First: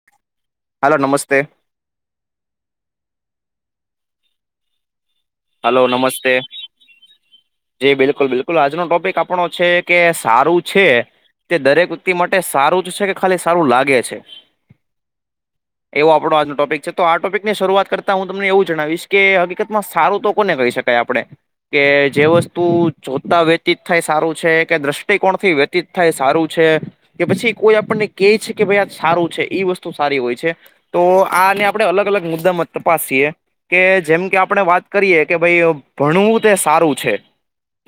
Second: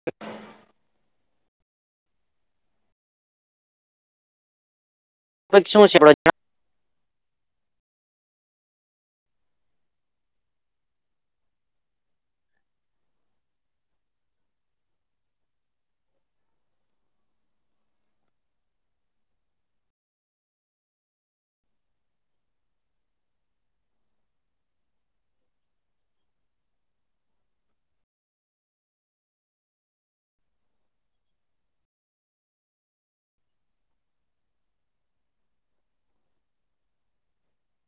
[inaudible] Hello, નમસ્તે topic hello, શું છે આપણો? નમસ્તે [inaudible] જી બિલકુલ બિલકુલ આજનો ટોપિક આપણો છે કે, સારું છે તે દરેક વ્યક્તિ માટે સારું જ છે કે ખાલી સારું લાગે છે. [inaudible] એવો આપણો આજનો ટોપિક છે તો આ ટોપિકની શરૂઆત કરતા હું તમને એવું જણાવીશ કે હકીકતમાં સારું તો કોને કહી શકાય આપણે. કે જે વસ્તુ જોતા વ્યતીત થાય સારું છે કે દ્રષ્ટિકોણ થી [unintelligible] થાય સારું છે. કે પછી કોઈ આપણને કે છે કે ભાઈ આ સારું છે. એ વસ્તુ સારી હોય છે. તો આને આપણે અલગ અલગ મુદ્દામાં તપાસીએ કે જેમ કે આપણે વાત કરીએ કે ભાઈ ભણવું તે સારું છે.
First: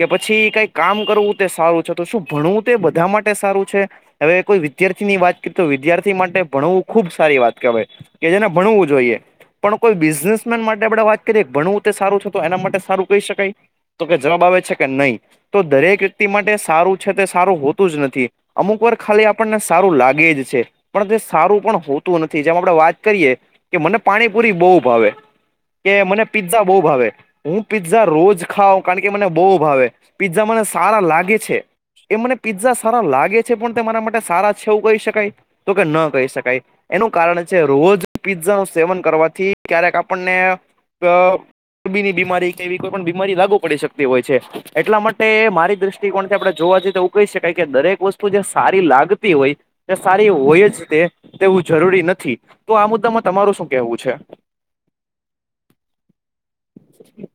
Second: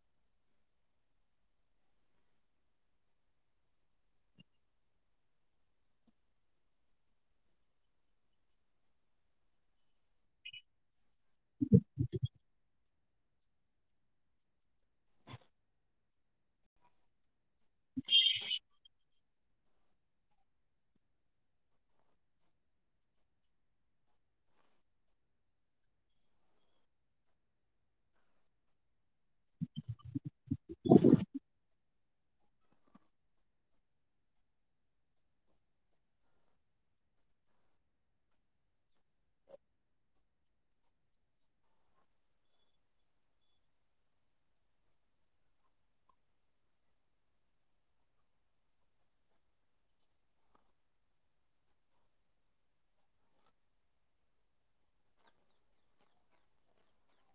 કે પછી કઈ કામ કરવું તે સારું છે તો શું ભણવું તે બધા માટે સારું છે. હવે કોઈ વિદ્યાર્થીની વાત કરી તો વિદ્યાર્થી માટે ભણું ખુબ સારી વાત કહેવાય. કે જેને ભણવું જોઈએ, પણ કોઈ બિઝનેસમેન માટે આપે વાત કરીએ ભણવું તે સારું છે. એ માટે સારું કહી શકાય તો કે જવાબ આવે છે કે નઈ. તો દરેક વ્યક્તિ માટે સારું છે તે એ સારું હોતું જ નથી. અમુક વાર ખાલી આપણને સારું લાગે જ છે. પણ તે સારું પણ હોતું નથી, જેમ આપણે વાત કરીએ કે મને પાણીપુરી બહુ ભાવે કે મને પીઝ્ઝા બહુ ભાવે હું પીઝા રોજ ખાઉ કારણ કે મને બહુ ભાવે પીઝા મને સારા લાગે છે. એ મને પિઝ્ઝા સારા લાગે છે, પણ તે મારા માટે સારા છે એવું કહી શકાય. તો કે ન કહી શકાય એનું કારણ છે, રોજ પિઝ્ઝા નું સેવન કરવાથી ક્યારેક આપણને [unintelligible] બીપિ ની બીમારી કે એવી કોઈ પણ બીમારી લાગુ પડી શકતી હોય છે, એટલા માટે મારી દ્રષ્ટિકોણથી આપણે જોવા જઈએ તો કહી શકાય કે દરેક વસ્તુ જે સારી લાગતી હોય. તે સારી હોય જ તે તેવું જરૂરી નથી તો આ મુદ્દામાં તમારું શું કેહેવું છે. એમ [inaudible]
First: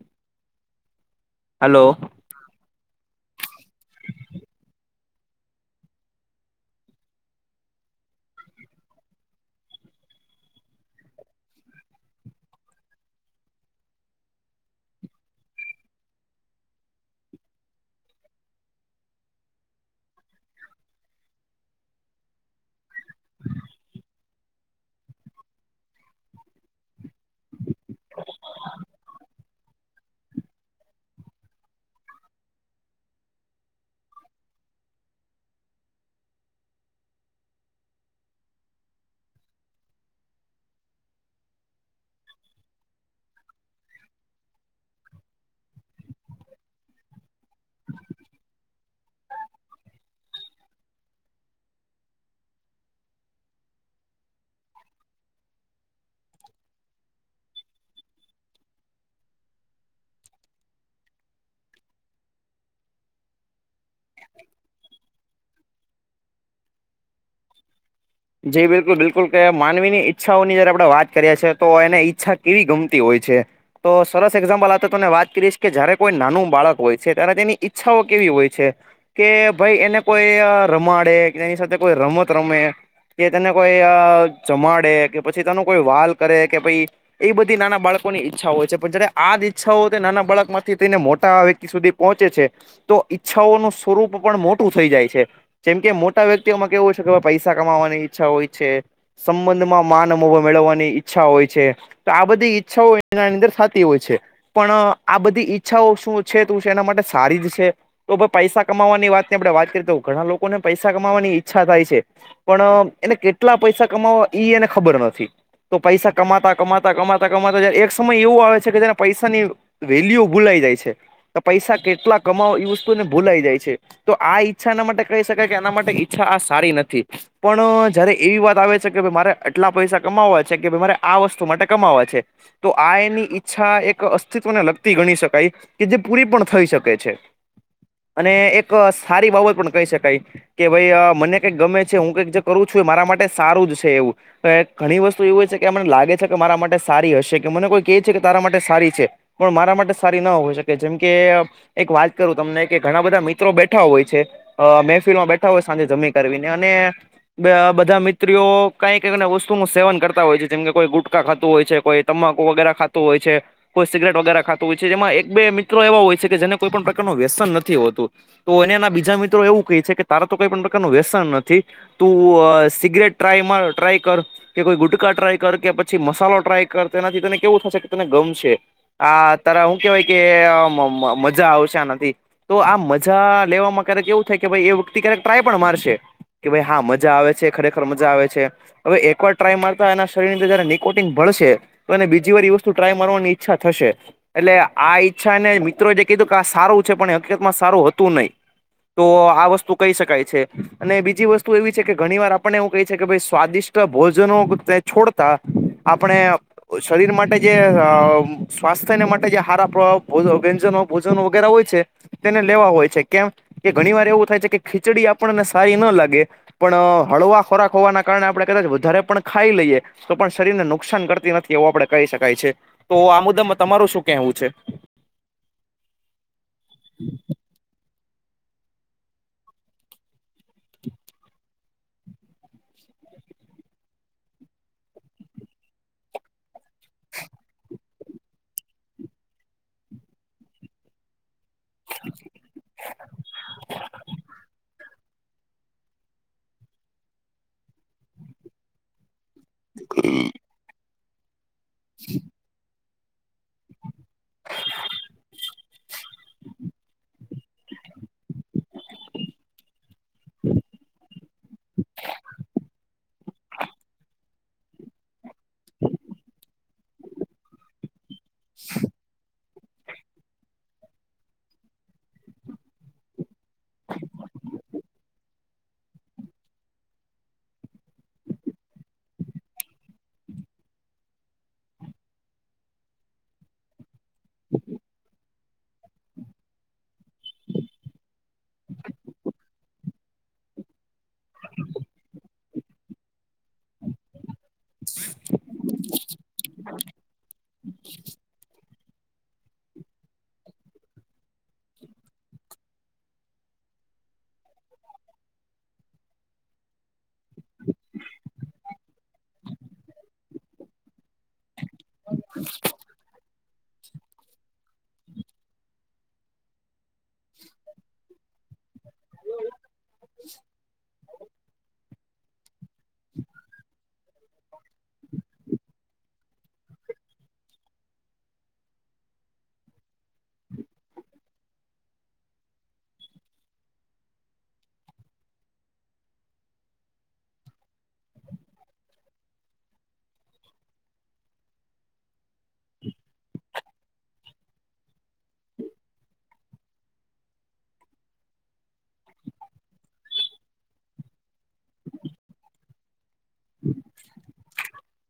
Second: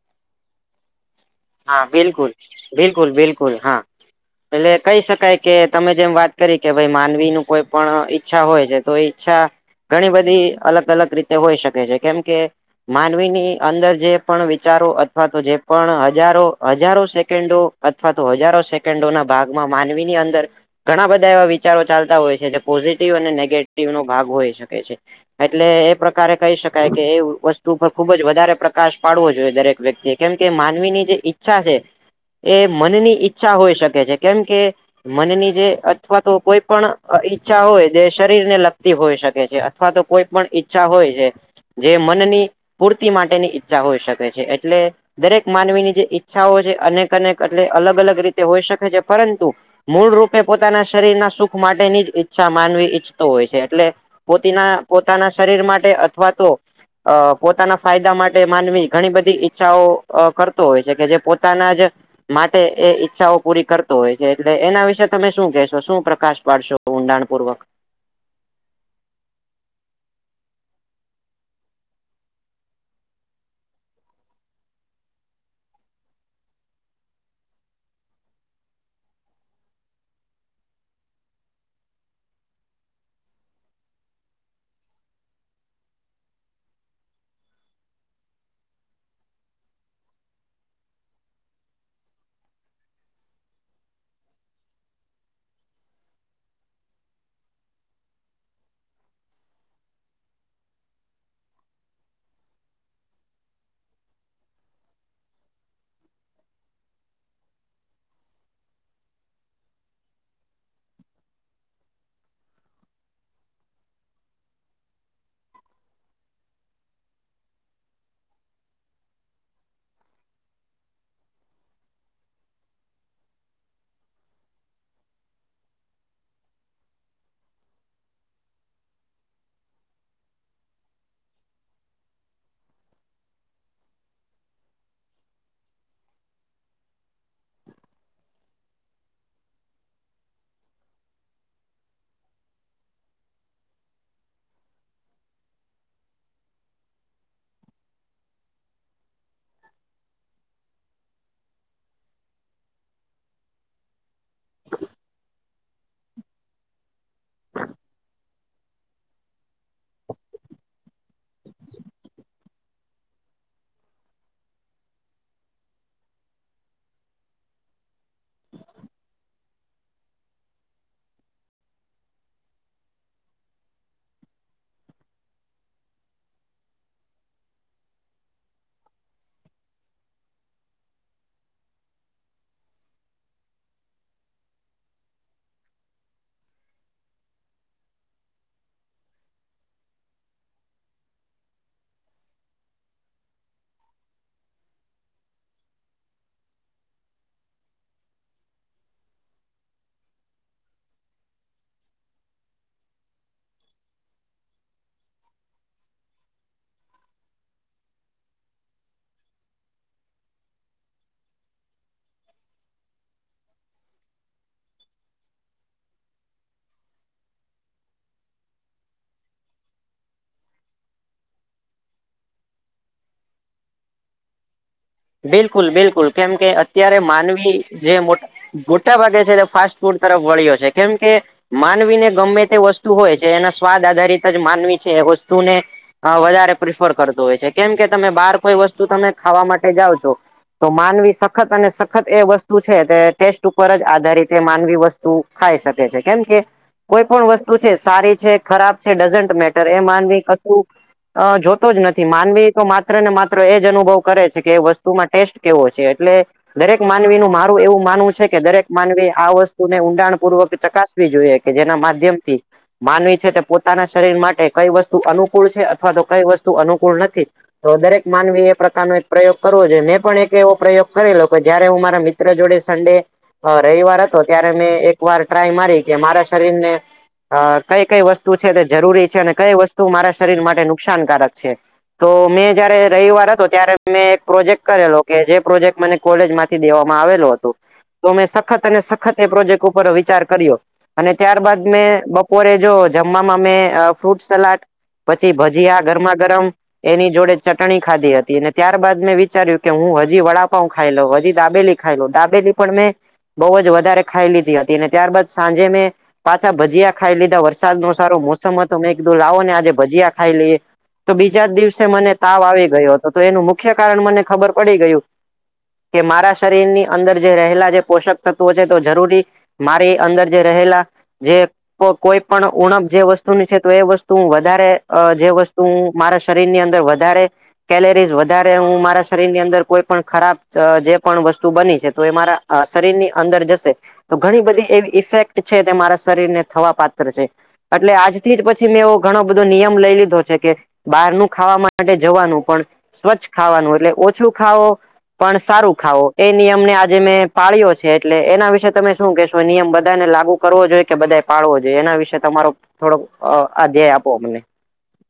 હા, હલો બિલકુલ બિલકુલ બિલકુલ હા એટલે કહી શકાય કે તમે જેમ વાત કરી કે ભાઈ માનવીનું કોઈ પણ ઈચ્છા હોય છે, તો એ ઇચ્છા ઘણી બધી અલગ અલગ રીતે હોઈ શકે છે, કેમ કે માનવીની અંદર જે પણ વિચારો અથવા તો જે પણ હજારો, હજારો સેકન્ડો અથવા તો હજારો સેકન્ડો ના ભાગમાં માનવીની અંદર ઘણા બધા એવા વિચારો ચાલતા હોય છે જે પોઝિટિવ અને નેગેટિવ નો ભાગ હોય શકે છે. એટલે એ પ્રકારે કહી શકાય કે એ વસ્તુ પર ખુબજ વધારે પ્રકાશ પાડવો જોઈએ, દરેક વ્યક્તિ કેમકે માનવીની જે ઈચ્છા છે એ મનની ઈચ્છા હોઈ શકે છે, કેમ કે મનની જે અથવા તો કોઈ પણ ઈચ્છા હોય જે શરીર ને લગતી હોય શકે છે. અથવા તો કોઈ પણ ઈચ્છા હોય છે. જે મનની પૂર્તિ માટેની ઈચ્છા હોઈ શકે છે, એટલે દરેક માનવીની જે ઈચ્છાઓ છે અનેક અનેક એટલે અલગ અલગ રીતે હોઈ શકે છે પરંતુ મૂળ રૂપે પોતાના શરીરના સુખ માટેની જ ઈચ્છા માનવી ઈચ્છતો હોય છે એટલે પોતીના પોતાના શરીર માટે અથવા તો અહ પોતાના ફાયદા માટે માનવી ઘણી બધી ઈચ્છાઓ અહ કર તો હોય છે કે જે પોતાના જ માટે એ ઈચ્છાઓ પૂરી કર હોય છે એટલે એના વિશે તમે શું કહેશો શું પ્રકાશ પાડશો ઊંડાણપૂર્વક જે બિલકુલ બિલકુલ કે માનવી ની ઈચ્છાઓની જ્યારે આપડે વાત કર્યા છે તો એને ઈચ્છા કેવી ગમતી હોય છે. તો સરસ એક્ઝામ્પલ આપ તને વાત કરીશ કે જયારે કોઈ નાનું બાળક હોય છે ત્યારે તેની ઈચ્છાઓ કેવી હોય છે કે ભાઈ એને કોઈ અહ રમાડે કે એની સાથે કોઈ રમત રમે કે તેને કોઈ અહ ચમાડે કે પછી કોઈ વાલ કરે પહિ એ બધી નાના બાળકો ની ઈચ્છા હોય છે પણ જયારે આ જ ઈચ્છાઓય તો નાના બાળક માંથી થઈને મોટા વ્યક્તિ સુધી પહોંચે છે તો ઈચ્છાઓનું સ્વરૂપ પણ મોટું થઈ જાય છે. જેમ કે મોટા વ્યક્તિઓમાં કેવુંય છે કે પૈસા કમાવાની ઈચ્છા હોય છે. સંબંધમાં માન મોહ મેળવવાની ઈચ્છા હોય છે. તો આ બધી ઈચ્છાઓ એના અંદર થાતી હોય છે. પણ અહ આ બધી ઈચ્છાઓ શું છે તું એના માટે સારી જ છે તો ભાઈ પૈસા કમાવાની વાતની આપણે વાત કરીએ તો ઘણા લોકોને પૈસા કમાવાની ઈચ્છા થાય છે. પણ અહ એને કેટલા કમાવવા ઈ એને ખબર નથી. તો પૈસા કમાતા કમાતા કમાતા કમાતા જ્યારે એક સમય એવું આવે છે કે જેને પૈસાની વેલ્યુ ભૂલાઈ જાય છે. તો પૈસા કેટલા કમાવો એ વસ્તુને ભૂલાઈ જાય છે. તો આ ઈચ્છા એના માટે કહી શકાય કે એના માટે ઈચ્છા આ સારી નથી પણ જયારે એવી વાત આવે છે કે ભાઈ મારે આટલા પૈસા કમાવા છે કે ભાઈ મારે આ વસ્તુ માટે કમાવા છે. તો આ એની ઈચ્છા એક અસ્તિત્વને લગતી ગણી શકાય કે જે પૂરી પણ થઈ શકે છે અને એક સારી બાબત પણ કહી શકાય કે ભાઈ અહ મને કંઈક ગમે છે હું કઈક જે કરું છું એ મારા માટે સારું જ છે એવું. એ ઘણી વસ્તુ એવું હોય છે કે મને લાગે છે કે મારા માટે સારી હશે કે મને કોઈ કે છે કે તારા માટે સારી છે. પણ મારા માટે સારી ના હોય શકે જેમ કે એક વાત કરું તમને કે ઘણા બધા મિત્રો બેઠા હોય છે. અહ મહેફિલ માં બેઠા હોય સાંજે જમી કરને અને બ-બધા મિત્રીઓ કઈ કઈ વસ્તુનુંું સેવન કરતા હોય છે જેમ કે કોઈ ગુટકાા ખાતું હોય છે કોઈ તમાકુ વગેરે ખાતું હોય છે. કોઈ સિગરેટ વગેરે ખાતું હોય છે જેમાં એક બે મિત્રો એવા હોય છે કે જેને કોઈ પણ પ્રકારનું વ્યસન નથી હોતું. તો એ બીજા એવું કહે છે કે તારા તો કઈ પણ પ્રકારનું વ્યસન નથી. તું અહ સિગરેટ ટ્રાય માર ટ્રાય કર કે કોઈ ગુટકા ટ્રાય કર કે પછી મસાલો ટ્રાય કર તેનાથી તને કેવું થશે કે તને ગમશે. હા ત્યારે હું કેવાય કે અહ મ-મજા આવશે આનાથી. તો આ મજા લેવામાં ક્યારેક એવું થાય કે ભાઈ એ વ્યક્તિ ક્યારેક ટ્રાય પણ મારશે કે ભાઈ હા મ મજા આવે છે ખરેખર મજા આવે છે હવે એકવાર ટ્રાય મારતા એના શરીર ની અંદર જયારે નિકોટિંગ ભળશે તો એને બીજી વાર વસ્તુ ટ્રાય મારવાની ઈચ્છા થશે. એટલે આ ઈચ્છા ને મિત્રો જે કીધું કે આ સારું છે પણ એ હકીકતમાં સારું હતું નહી. તો આ વસ્તુ કહી શકાય છે અને બીજી વસ્તુ એવી છે કે ઘણી વાર આપણને એવું કહે છે કે ભઈ સ્વાદિષ્ટ ભોજનો છોડતા આપણે શરીર માટે જે અહ સ્વાસ્થ્યને માટે જે હારા પ્રવાહ વ્યંજનો ભોજનો વગેરે હોય છે તેને લેવા હોય છે કેમ કે ઘણી વાર એવું થાય છે કે ખીચડી આપણને સારી ના લાગે પણ અહ હળવા ખોરાક હોવાના કારણે આપણે કદાચ વધારે પણ ખાઈ લઈએ. તો પણ શરીર ને નુકસાન કરતી નથી એવું આપડે કહી શકાય છે તો આ મુદ્દામાં તમારું શું કેહેવું છે. બિલકુલ બિલકુલ કેમ કે અત્યારે માનવી જે મોટ મોટા ભાગે છે ફાસ્ટ ફૂડ તરફ વળ્યો છે કેમ કે, માનવી ને ગમે તે વસ્તુ હોય છે એના સ્વાદ આધારિત જ માનવી છે એ વસ્તુને હા વધારે પ્રફ્રેર કરતુ હોય છે કેમ કે તમે બાર કોઈ વસ્તુ તમે ખાવા માટે જાવ છો તો માનવી શક્તિ સખત અને સખત એ વસ્તુ છે તે ટેસ્ટ ઉપર જ આધારિત માનવી વસ્તુ ખાઈ શકે છે કેમ કે કોઈ પણ વસ્તુ છે સારી છે ખરાબ છે ડઝન મેટર એ માનવી કશું અ જોતો જ નથી માનવી તો માત્ર માત્ર ને માત્ર અનુભવ કરેછે કે વસ્તુમાં ટેસ્ટ કેવો છે એટલે દરેક માનવી નું મારું એવું માનવું છે કે દરેક માનવી આ વસ્તુને ઊંડાણ પૂર્વક ચકાસવી જોઈએ કે જેના માધ્યમ થી છે કે પોતાના શરીર કઈ વસ્તુ અનુકૂળ છે અથવા તો કઈ વસ્તુ અનુકૂળ નથી તો દરેક માનવી એ પ્રકારનો પ્રયોગ કરવો જોઈએ મે પણ એક એવો પ્રયોગ કરીલો કે જયારે હું મારા મિત્ર જોડે સંડે હ રવિવાર હતો ત્યારે મેં એક વાર ટ્રાય મારી કે મારા શરીર ને અ કઈ કઈ વસ્તુ છે તે જરૂરી છે અને કઈ વસ્તુ મારા શરીર માટે નુકસાનકારક છે. તો મેં જયારે રવિવાર હતો ત્યારે મેં એક પ્રોજેક્ટ કરેલો કે જે પ્રોજેક્ટ મને કોલેજ માંથી દેવામાં આવેલું હતું તો મેં સખત અને સખત એ પ્રોજેક્ટ ઉપર વિચાર કર્યો અને ત્યારબાદ મેં બપોરે જો જમવામાં મેં ફ્રૂટ સલાડ પછી ભજીયા ગરમા ગરમ એની જોડે ચટણી ખાધી હતી ને ત્યારબાદ મેં વિચાર્યું કે હું હજી વડાપાઉં ખાઈ લઉં હજી દાબેલી ખાઈ લઉં દાબેલી પણ મેં બહુ જ વધારે ખાઈ લીધી હતી અને ત્યારબાદ સાંજે મેં પાછા ભજીયા ખાઈ લીધા વરસાદ નો સારો મોસમ હતો મે કિધુ લાવો ને આજે ભજીયા ખાઈ લઈએ તો બીજા જ દિવસે મને તાવ આવી ગયો હતો. તેનું મુખ્ય કારણ મને ખબર પડી ગયું કે, મારા શરીરની અંદર જે રહેલા જે પોષક તત્વો છે તો જરૂરી મારી અંદર જે રહેલા જે કોઈ પણ ઉણપ જે વસ્તુની છે તો એ વસ્તુ હું વધારે અ જે વસ્તુ મારા શરીરની અંદર વધારે કેલરીઝ વધારે હું મારા શરીર ની અંદર કોઈ પણ ખરાબ જે પણ વસ્તુ બની છે તો એ મારા શરીર ની અંદર જશે. તો ઘણી બધી એવી ઇફેક્ટ છે તે મારા શરીર ને થવા પાત્ર છે. એટલે આજથી જ પછી મેં એવો ઘણો બધો નિયમ લઈ લીધો છે કે, બહારનું ખાવા માટે જવાનું પણ સ્વચ્છ ખાવાનું એટલે ઓછું ખાવો. પણ સારું ખાવો એ નિયમ ને આજે મેં પાળ્યો છે એટલે એના વિશે તમે શું કેશો એ નિયમ બધાને લાગુ. કરવો જોઈએ કે બધા પાડવો જોઈએ એના વિશેે તમારો થોડોક અ આધ્યેય આપો અમને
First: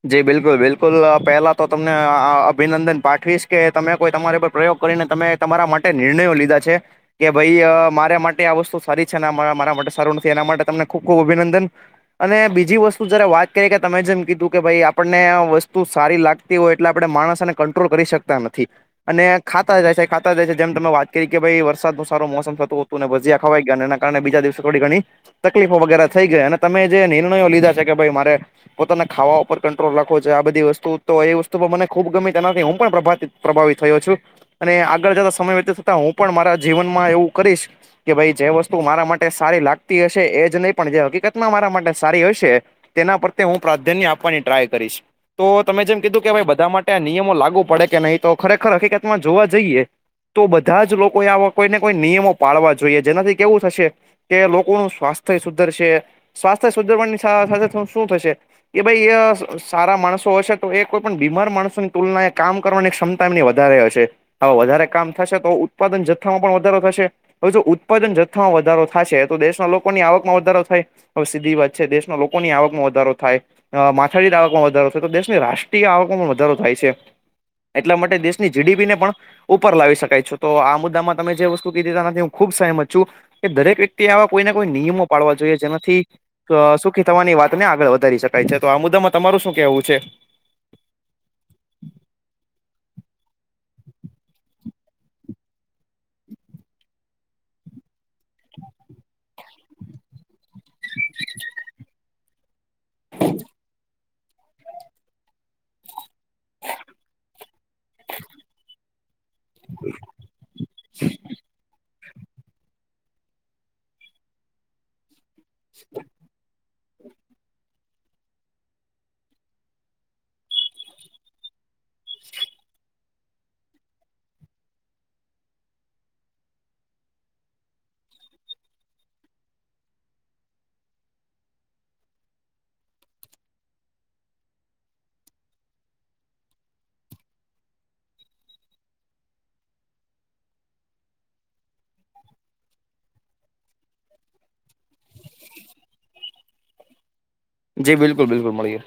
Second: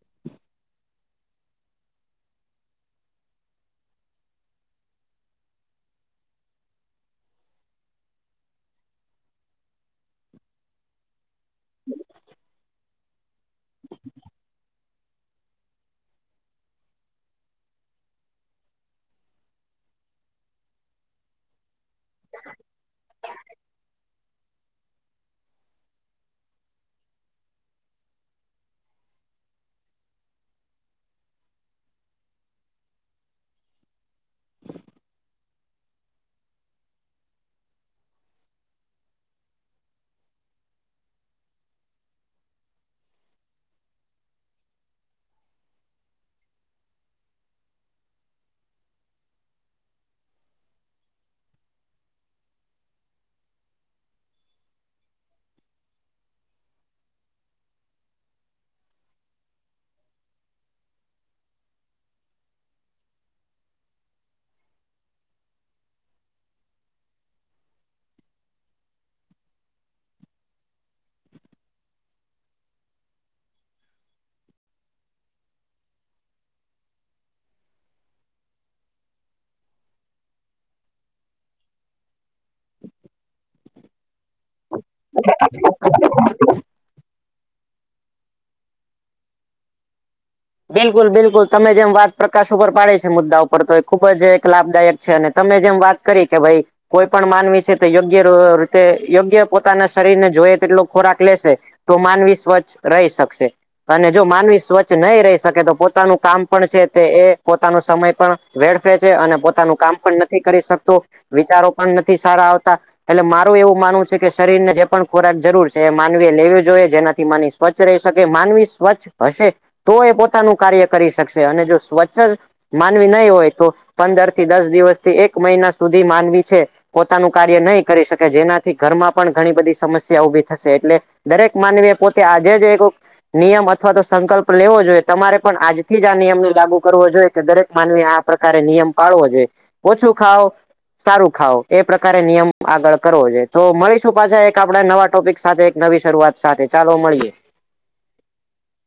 જી બિલકુલ બિલકુલ પહેલાં તો તમને અભિનંદન પાઠવીશ કે તમે કોઈ તમારા પર પ્રયોગ કરીને તમે તમારા માટે નિર્ણયો લીધા છે. કે ભાઈ અ મારા માટે આ વસ્તુ સારી છેને મારા માટે સારું નથી એના માટે તમને ખુબ ખુબ અભિનંદન અને બીજી વસ્તુ જયારે વાત કરીએ કે તમે જેમ કીધું. પઈ આપણને આ વસ્તુ સારી લાગતી હોય એટલે આપણે માણસને કંટ્રોલ કરી શકતા નથી અને ખાતા જાય છે ખાતા જાય છે જેમ તમે વાત કરી કે ભાઈ વરસાદ ન સારો મોસમ થતુ ત ભજીયા ખવાઈ ગયા એના કારણે બીજા દિવસે થોડી ઘણી તકલીફો વગેરે થઈ ગયા અને તમે જે નિર્ણયો લીધા છે કે ભાઈ મારે પોતાના ખાવા ઉપર કંટ્રોલ રાખો છે આ બધી વસ્તુ તો એ વસ્તુ મને ખુબ ગમી તેનાથી હું પણ પ્રભ પ્રભાવિત થયો છું અને આગળ જતા સમય વ્યથિત થતા હું પણ મારા જીવનમાં એવું કરીશ કે ભાઈ જે વસ્તુ મારા માટે સારી લાગતી હશે એ જ નહી પણ જે હકીકતમાં મારા માટે સારી હશે તેના પ્રત્યે હું પ્રાધાન્ય આપવાની ટ્રાય કરીશ. તો તમે જેમ કીધું કે બધા માટે આ નિયમો લાગુ પડે કે નહી તો ખરેખર હકીકતમાં જોવા જઈએ તો બધા જ લોકોએ આવા કોઈને કોઈ નિયમો પાળવા જોઈએ જેનાથી કેવું થશે કે લોકોનું સ્વાથ્ય સુધરશે. સ્વાસ્થ્ય સુધારવાની સા સાથે શું થશે? કે ભાઈ સારા માણસો હશે તો એ કોઈ પણ બીમાર માણસોની તુલનાએ કામ કરવાની ક્ષમતા એમની વધારે હશે. આવ વધારે કામ થશે તો ઉત્પાદન જથ્થામાં પણ વધારો થશે. હવે જો ઉત્પાદન જથ્થામાં વધારો થાશે તો દેશના લોકોની આવકમાં વધારો થાય. હવે સીધી વાત છે દેશના લોકોની આવકમાં વધારો થાય અ મા થાદીઠ આવકમાં વધારો થાય તો દેશની રાષ્ટ્રીય આવકમાં વધારો થાય છે. એટલા માટે દેશની જીડીપીને પણ ઉપર લાવી શકાય છું તો આ મુદ્દામાં તમે જે વસ્તુ કીધીથી હું ખુબ સહમત છું કે દરેક વ્ય ક્તિ આવા કોઈ ના કોઈ નિયમો પાડવા જોઈએ જેનાથી સુખી થવાની વાતને આગળ વધારી શકાય છે તો આ મુ દ્દામાં તમારું શું કેવું છે? બિલકુલ-બિલકુલ તમે જેમ વાત પ્રકાશ ઉપર પાડે છે મુદ્દા ઉપર તો એ ખુબ જ એક લાભદાયક છે અને તમે જેમ વાત કરી કે ભાઈ, કોઈ પણ માનવી છે તો યોગ્ય રીતે યોગ્ય પોતાના શરીરને જોઈ તેટલો ખોરાક લેશે. તો માનવી સ્વચ્છ રહી શકશે અને જો માનવી સ્વચ્છ નહીં રહી શકે તો પોતાનું કામ પણ છે તે એ પોતાનો સમય પણ વેડફે છે અને પોતાનું કામ પણ નથી કરી શકતો. વિચારો પણ નથી સારા આવતા. એલે મારું એવું માનવું છે કે શરીરને જે પણ ખોરાક જરૂર છે એ માનવી લેવી જોઈએ જેના થી માની સ્વચ્છ રહી શકે માનવી સ્વચ્છ હશે તો એ પોતાનું કાર્ય કરી શકશે અને જો સ્વચ્છ જ માનવી નહીં હોય તો પંદર થી દસ દિવસથી એક મહિના સુધી માનવી છે પોતાનું કાર્ય નહી કરી શકે જેનાથી ઘરમાં પણ ઘણી બધી સમસ્યા ઉભી થશે એટલે દરેક માનવીએ પોતે આજે જ એક નિયમ અથવા તો સંકલ્પ લેવો જોઈએ. તમારે પણ આજથી જ આ નિયમને લાગુ કરવો જોઈએ કે દરેક માનવી આ પ્રકારે નિયમ પાળવો જોઈએ. ઓછું ખાઓ, સારું ખાવ એ પ્રકારે નિયમ આગળ કરવો જોઈએ તો મળીશું પાછા એક આપડા નવા ટોપિક સાથે નવી શરૂઆત સાથે ચાલો મળીએ. જી બિલકુલ બિલકુલ મળીએ.